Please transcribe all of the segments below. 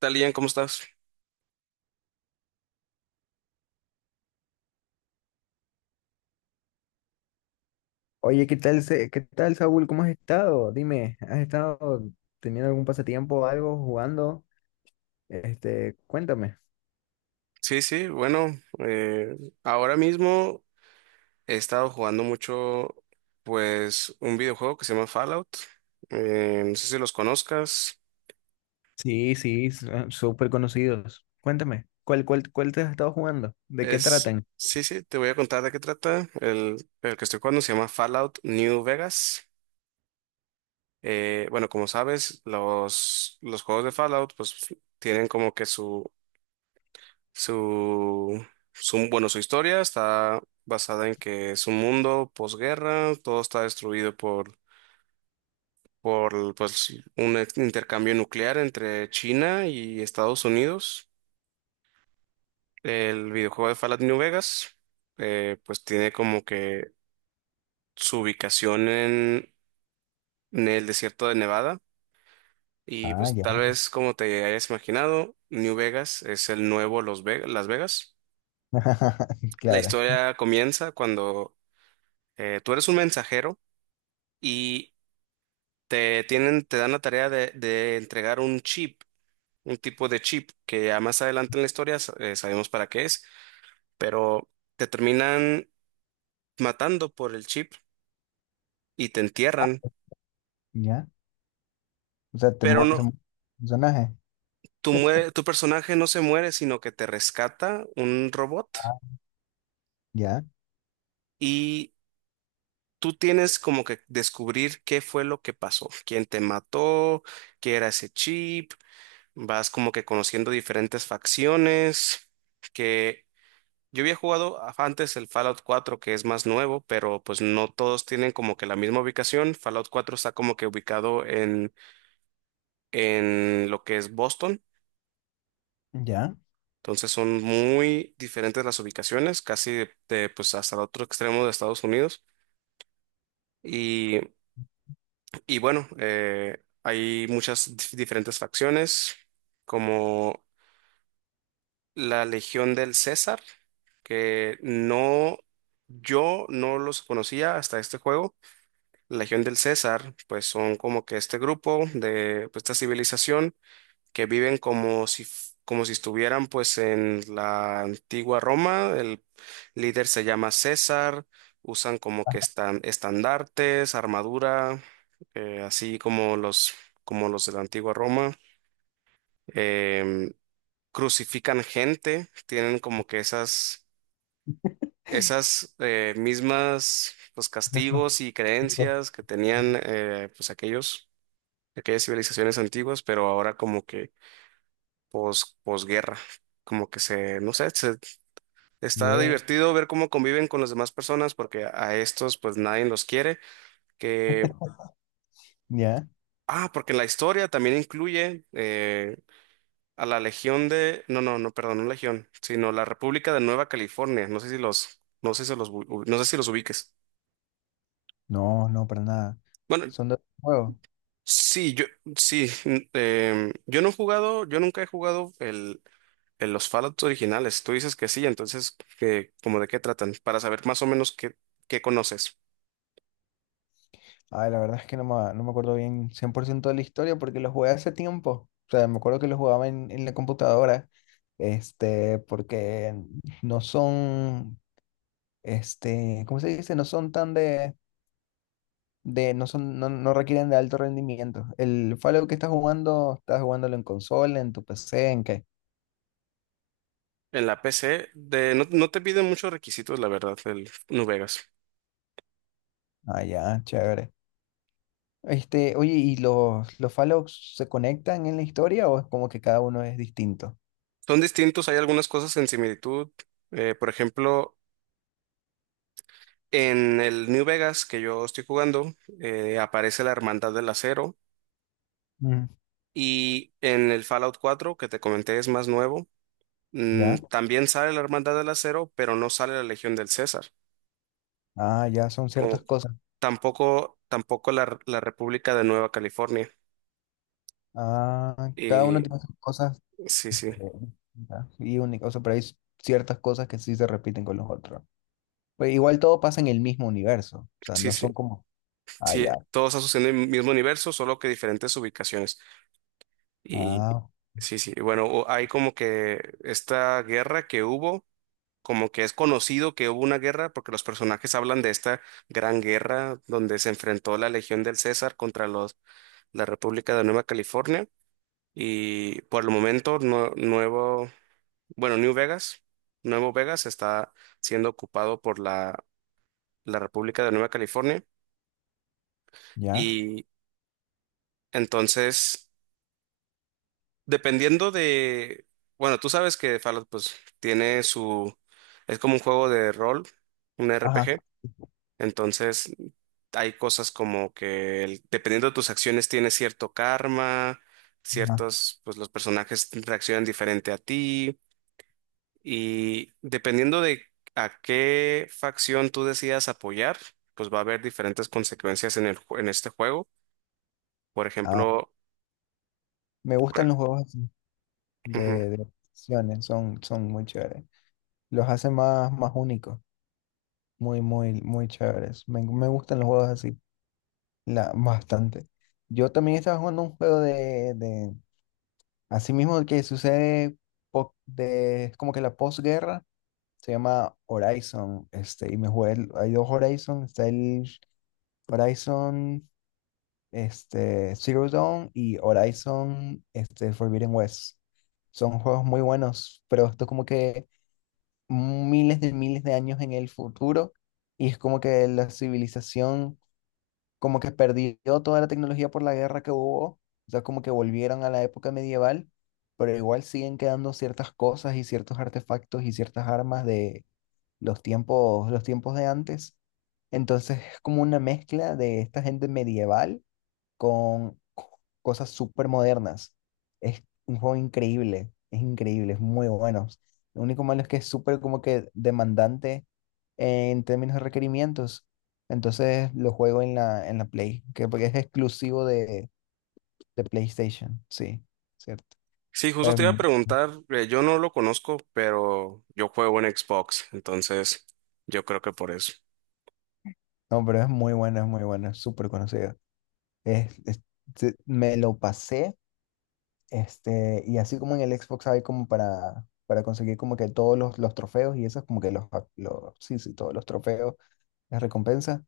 ¿tal, Ian? ¿Cómo estás? Oye, ¿qué tal, qué tal, Saúl? ¿Cómo has estado? Dime, ¿has estado teniendo algún pasatiempo, o algo, jugando? Cuéntame. Sí, sí, bueno, eh, ahora mismo he estado jugando mucho, pues, un videojuego que se llama Fallout. No sé si los conozcas. Sí, sí, súper conocidos. Cuéntame, ¿ cuál te has estado jugando? ¿De qué tratan? Sí, sí, te voy a contar de qué trata. El que estoy jugando se llama Fallout New Vegas. Bueno, como sabes, los juegos de Fallout, pues, tienen como que su, su historia está basada en que es un mundo posguerra, todo está destruido por pues, un intercambio nuclear entre China y Estados Unidos. El videojuego de Fallout New Vegas, pues tiene como que su ubicación en el desierto de Nevada. Y Ah, pues tal ya. vez como te hayas imaginado, New Vegas es el nuevo Las Vegas. La Claro. historia comienza cuando tú eres un mensajero y te dan la tarea de entregar un tipo de chip que ya más adelante en la historia sabemos para qué es, pero te terminan matando por el chip y te entierran, Ya. O sea, pero no, son personajes. tu personaje no se muere, sino que te rescata un robot Ah, ya. y tú tienes como que descubrir qué fue lo que pasó, quién te mató, qué era ese chip, vas como que conociendo diferentes facciones. Que Yo había jugado antes el Fallout 4, que es más nuevo, pero pues no todos tienen como que la misma ubicación. Fallout 4 está como que ubicado en lo que es Boston. ¿Ya? Entonces son muy diferentes las ubicaciones, casi pues hasta el otro extremo de Estados Unidos. Y, y bueno, hay muchas diferentes facciones, como la Legión del César, que no, yo no los conocía hasta este juego. La Legión del César, pues son como que este grupo de pues, esta civilización que viven como si estuvieran pues en la antigua Roma. El líder se llama César, usan como que están estandartes, armadura, así como los de la antigua Roma. Em, crucifican gente, tienen como que esas, mismas pues No, no, castigos y no. creencias que tenían pues aquellos aquellas civilizaciones antiguas, pero ahora como que posguerra, como que no sé, está Bien. divertido ver cómo conviven con las demás personas, porque a estos pues nadie los quiere, que, Ya. Porque la historia también incluye a la Legión de, no, no, no, perdón, no Legión, sino la República de Nueva California, no sé si los, no sé si los, u- no sé si los ubiques. No, no, para nada. Bueno, Son dos juegos. sí, yo, sí, n- em, yo no he jugado, yo nunca he jugado el En los Fallout originales, tú dices que sí, entonces, ¿cómo de qué tratan? Para saber más o menos qué conoces. Ay, la verdad es que no me acuerdo bien 100% de la historia porque lo jugué hace tiempo. O sea, me acuerdo que lo jugaba en la computadora, porque no son, este, ¿cómo se dice? No son tan de no son, no, no requieren de alto rendimiento. El Fallout que estás jugando, estás jugándolo en consola, en tu PC, ¿en qué? En la PC, no, no te piden muchos requisitos, la verdad, el New Vegas. Ah, ya, chévere. Oye, ¿y los Fallouts se conectan en la historia o es como que cada uno es distinto? Son distintos, hay algunas cosas en similitud. Por ejemplo, en el New Vegas que yo estoy jugando, aparece la Hermandad del Acero. Mm. Y en el Fallout 4, que te comenté, es más nuevo. ¿Ya? También sale la Hermandad del Acero, pero no sale la Legión del César. Ah, ya son ciertas Como cosas. tampoco la República de Nueva California. Ah, cada Y uno tiene sus cosas sí, sí, distintas y únicas, o sea, pero hay ciertas cosas que sí se repiten con los otros. Pero igual todo pasa en el mismo universo, o sea, sí, no sí, son como, ah, sí, ya, todo está sucediendo en el mismo universo, solo que diferentes ubicaciones. Y ah, sí, sí, bueno, hay como que esta guerra que hubo, como que es conocido que hubo una guerra, porque los personajes hablan de esta gran guerra donde se enfrentó la Legión del César contra la República de Nueva California. Y por el momento, no, nuevo. Bueno, New Vegas, Nuevo Vegas está siendo ocupado por la República de Nueva California ya, y entonces, dependiendo bueno, tú sabes que Fallout pues tiene es como un juego de rol, un ajá, RPG, entonces hay cosas como que dependiendo de tus acciones tiene cierto karma, ah, pues los personajes reaccionan diferente a ti. Y dependiendo de a qué facción tú decidas apoyar, pues va a haber diferentes consecuencias en en este juego. Por ah. ejemplo, Me gustan por- los juegos así ujú. De opciones, son muy chéveres. Los hacen más, más únicos, muy, muy, muy chéveres. Me gustan los juegos así, la, bastante. Yo también estaba jugando un juego asimismo, el que sucede po- de, es como que la posguerra se llama Horizon, y me jugué, hay dos Horizon, está el Horizon Zero Dawn y Horizon Forbidden West. Son juegos muy buenos, pero esto es como que miles de años en el futuro, y es como que la civilización como que perdió toda la tecnología por la guerra que hubo, o sea, como que volvieron a la época medieval, pero igual siguen quedando ciertas cosas y ciertos artefactos y ciertas armas de los tiempos de antes. Entonces es como una mezcla de esta gente medieval con cosas súper modernas. Es un juego increíble, es muy bueno. Lo único malo es que es súper como que demandante en términos de requerimientos. Entonces lo juego en en la Play, que porque es exclusivo de PlayStation, sí, cierto. Sí, justo Es te iba a mu- preguntar, yo no lo conozco, pero yo juego en Xbox, entonces yo creo que por eso. no, pero es muy bueno, es muy bueno, es súper conocido. Es, es- Me lo pasé. Y así como en el Xbox hay como para conseguir como que todos los trofeos y esas como que sí, sí, todos los trofeos, las recompensas.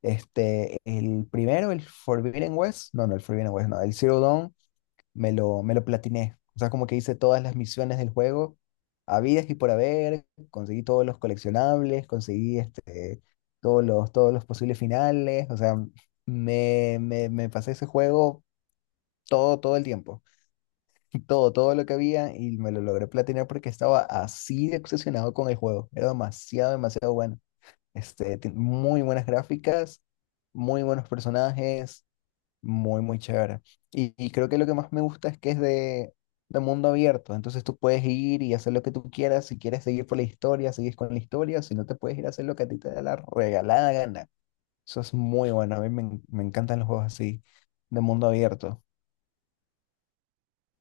El primero, el Forbidden West, no, no, el Forbidden West, no, el Zero Dawn, me lo platiné. O sea, como que hice todas las misiones del juego, habidas y por haber, conseguí todos los coleccionables, conseguí todos todos los posibles finales, o sea, me pasé ese juego todo, todo el tiempo. Todo, todo lo que había y me lo logré platinar porque estaba así de obsesionado con el juego. Era demasiado, demasiado bueno. Muy buenas gráficas, muy buenos personajes, muy, muy chévere. Y creo que lo que más me gusta es que es de mundo abierto. Entonces tú puedes ir y hacer lo que tú quieras. Si quieres seguir por la historia, sigues con la historia. Si no, te puedes ir a hacer lo que a ti te da la regalada gana. Eso es muy bueno. A me encantan los juegos así, de mundo abierto.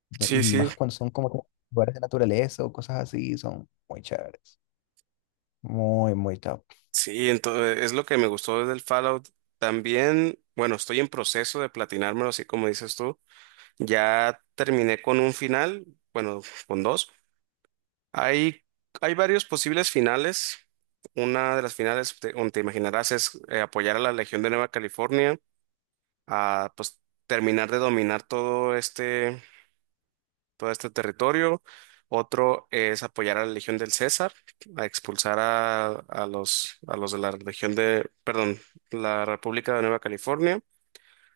Sí, Y sí, más cuando son como que lugares de naturaleza o cosas así, son muy chéveres. Muy, muy top. sí, entonces es lo que me gustó del Fallout. También, bueno, estoy en proceso de platinármelo, así como dices tú. Ya terminé con un final, bueno, con dos. Hay, hay varios posibles finales. Una de las finales, como te imaginarás, es apoyar a la Legión de Nueva California a pues, terminar de dominar todo este territorio. Otro es apoyar a la Legión del César, a expulsar a los de la Legión de, perdón, la República de Nueva California.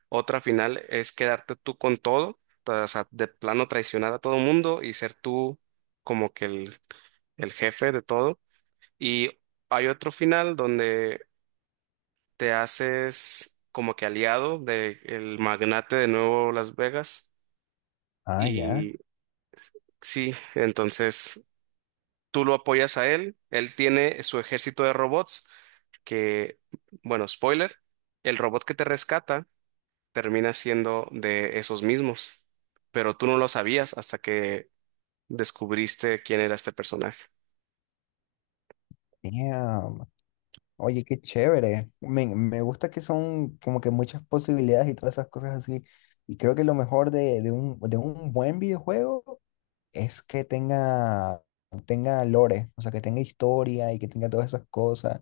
Otra final es quedarte tú con todo, o sea, de plano traicionar a todo mundo y ser tú como que el jefe de todo. Y hay otro final donde te haces como que aliado de el magnate de Nuevo Las Vegas. Ah, ya. Y sí, entonces tú lo apoyas a él. Él tiene su ejército de robots que, bueno, spoiler, el robot que te rescata termina siendo de esos mismos. Pero tú no lo sabías hasta que descubriste quién era este personaje. Damn. Oye, qué chévere. Me gusta que son como que muchas posibilidades y todas esas cosas así. Y creo que lo mejor de un buen videojuego es que tenga, tenga lore, o sea, que tenga historia y que tenga todas esas cosas.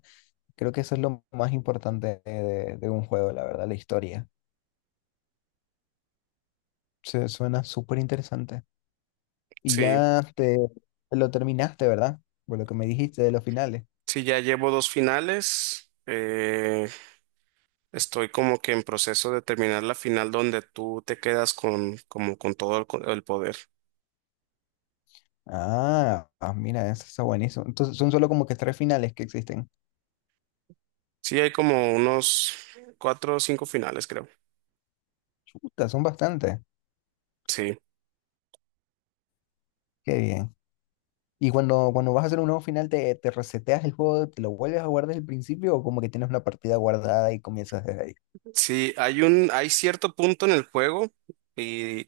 Creo que eso es lo más importante de un juego, la verdad, la historia. Suena súper interesante. Y Sí, ya te lo terminaste, ¿verdad? Por lo que me dijiste de los finales. sí, ya llevo dos finales. Estoy como que en proceso de terminar la final donde tú te quedas con, como con todo el poder. Ah, ah, mira, eso está buenísimo. Entonces son solo como que tres finales que existen. Sí, hay como unos cuatro o cinco finales, creo. Chuta, son bastantes. Sí, Qué bien. Y cuando vas a hacer un nuevo final, te reseteas el juego, te lo vuelves a guardar desde el principio o como que tienes una partida guardada y comienzas desde ahí? sí, hay cierto punto en el juego y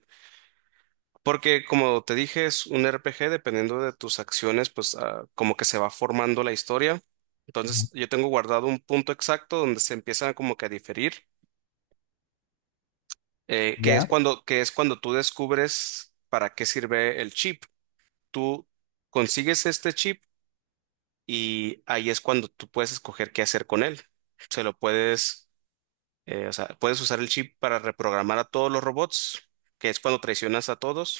porque como te dije es un RPG, dependiendo de tus acciones, pues como que se va formando la historia. Ujú. Entonces yo tengo guardado un punto exacto donde se empiezan como que a diferir, ¿Ya? Que es cuando tú descubres para qué sirve el chip. Tú consigues este chip y ahí es cuando tú puedes escoger qué hacer con él. Se lo puedes, o sea, puedes usar el chip para reprogramar a todos los robots, que es cuando traicionas a todos.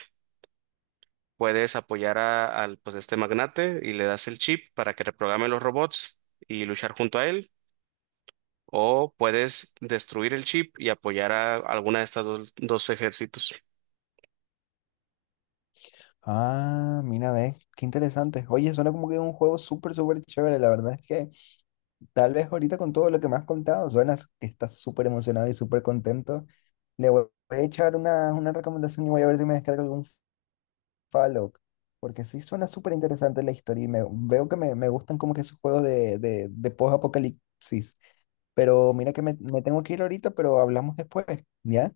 Puedes apoyar al, pues, este magnate y le das el chip para que reprograme los robots y luchar junto a él. O puedes destruir el chip y apoyar a alguna de estas dos ejércitos. Ah, mira, ve, qué interesante. Oye, suena como que un juego súper, súper chévere. La verdad es que tal vez ahorita con todo lo que me has contado, suenas que estás súper emocionado y súper contento. Le voy Voy a echar una recomendación y voy a ver si me descargo algún Fallout. Porque sí suena súper interesante la historia y veo que me gustan como que esos juegos de post-apocalipsis. Pero mira que me tengo que ir ahorita, pero hablamos después, ¿ya?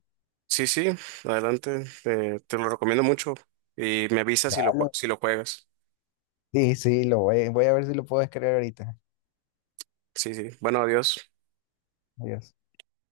Sí, sí, adelante, te lo recomiendo mucho y me avisas Dale. si lo juegas. Sí, sí, voy a ver si lo puedo descargar ahorita. Sí, sí. Bueno, adiós. Adiós.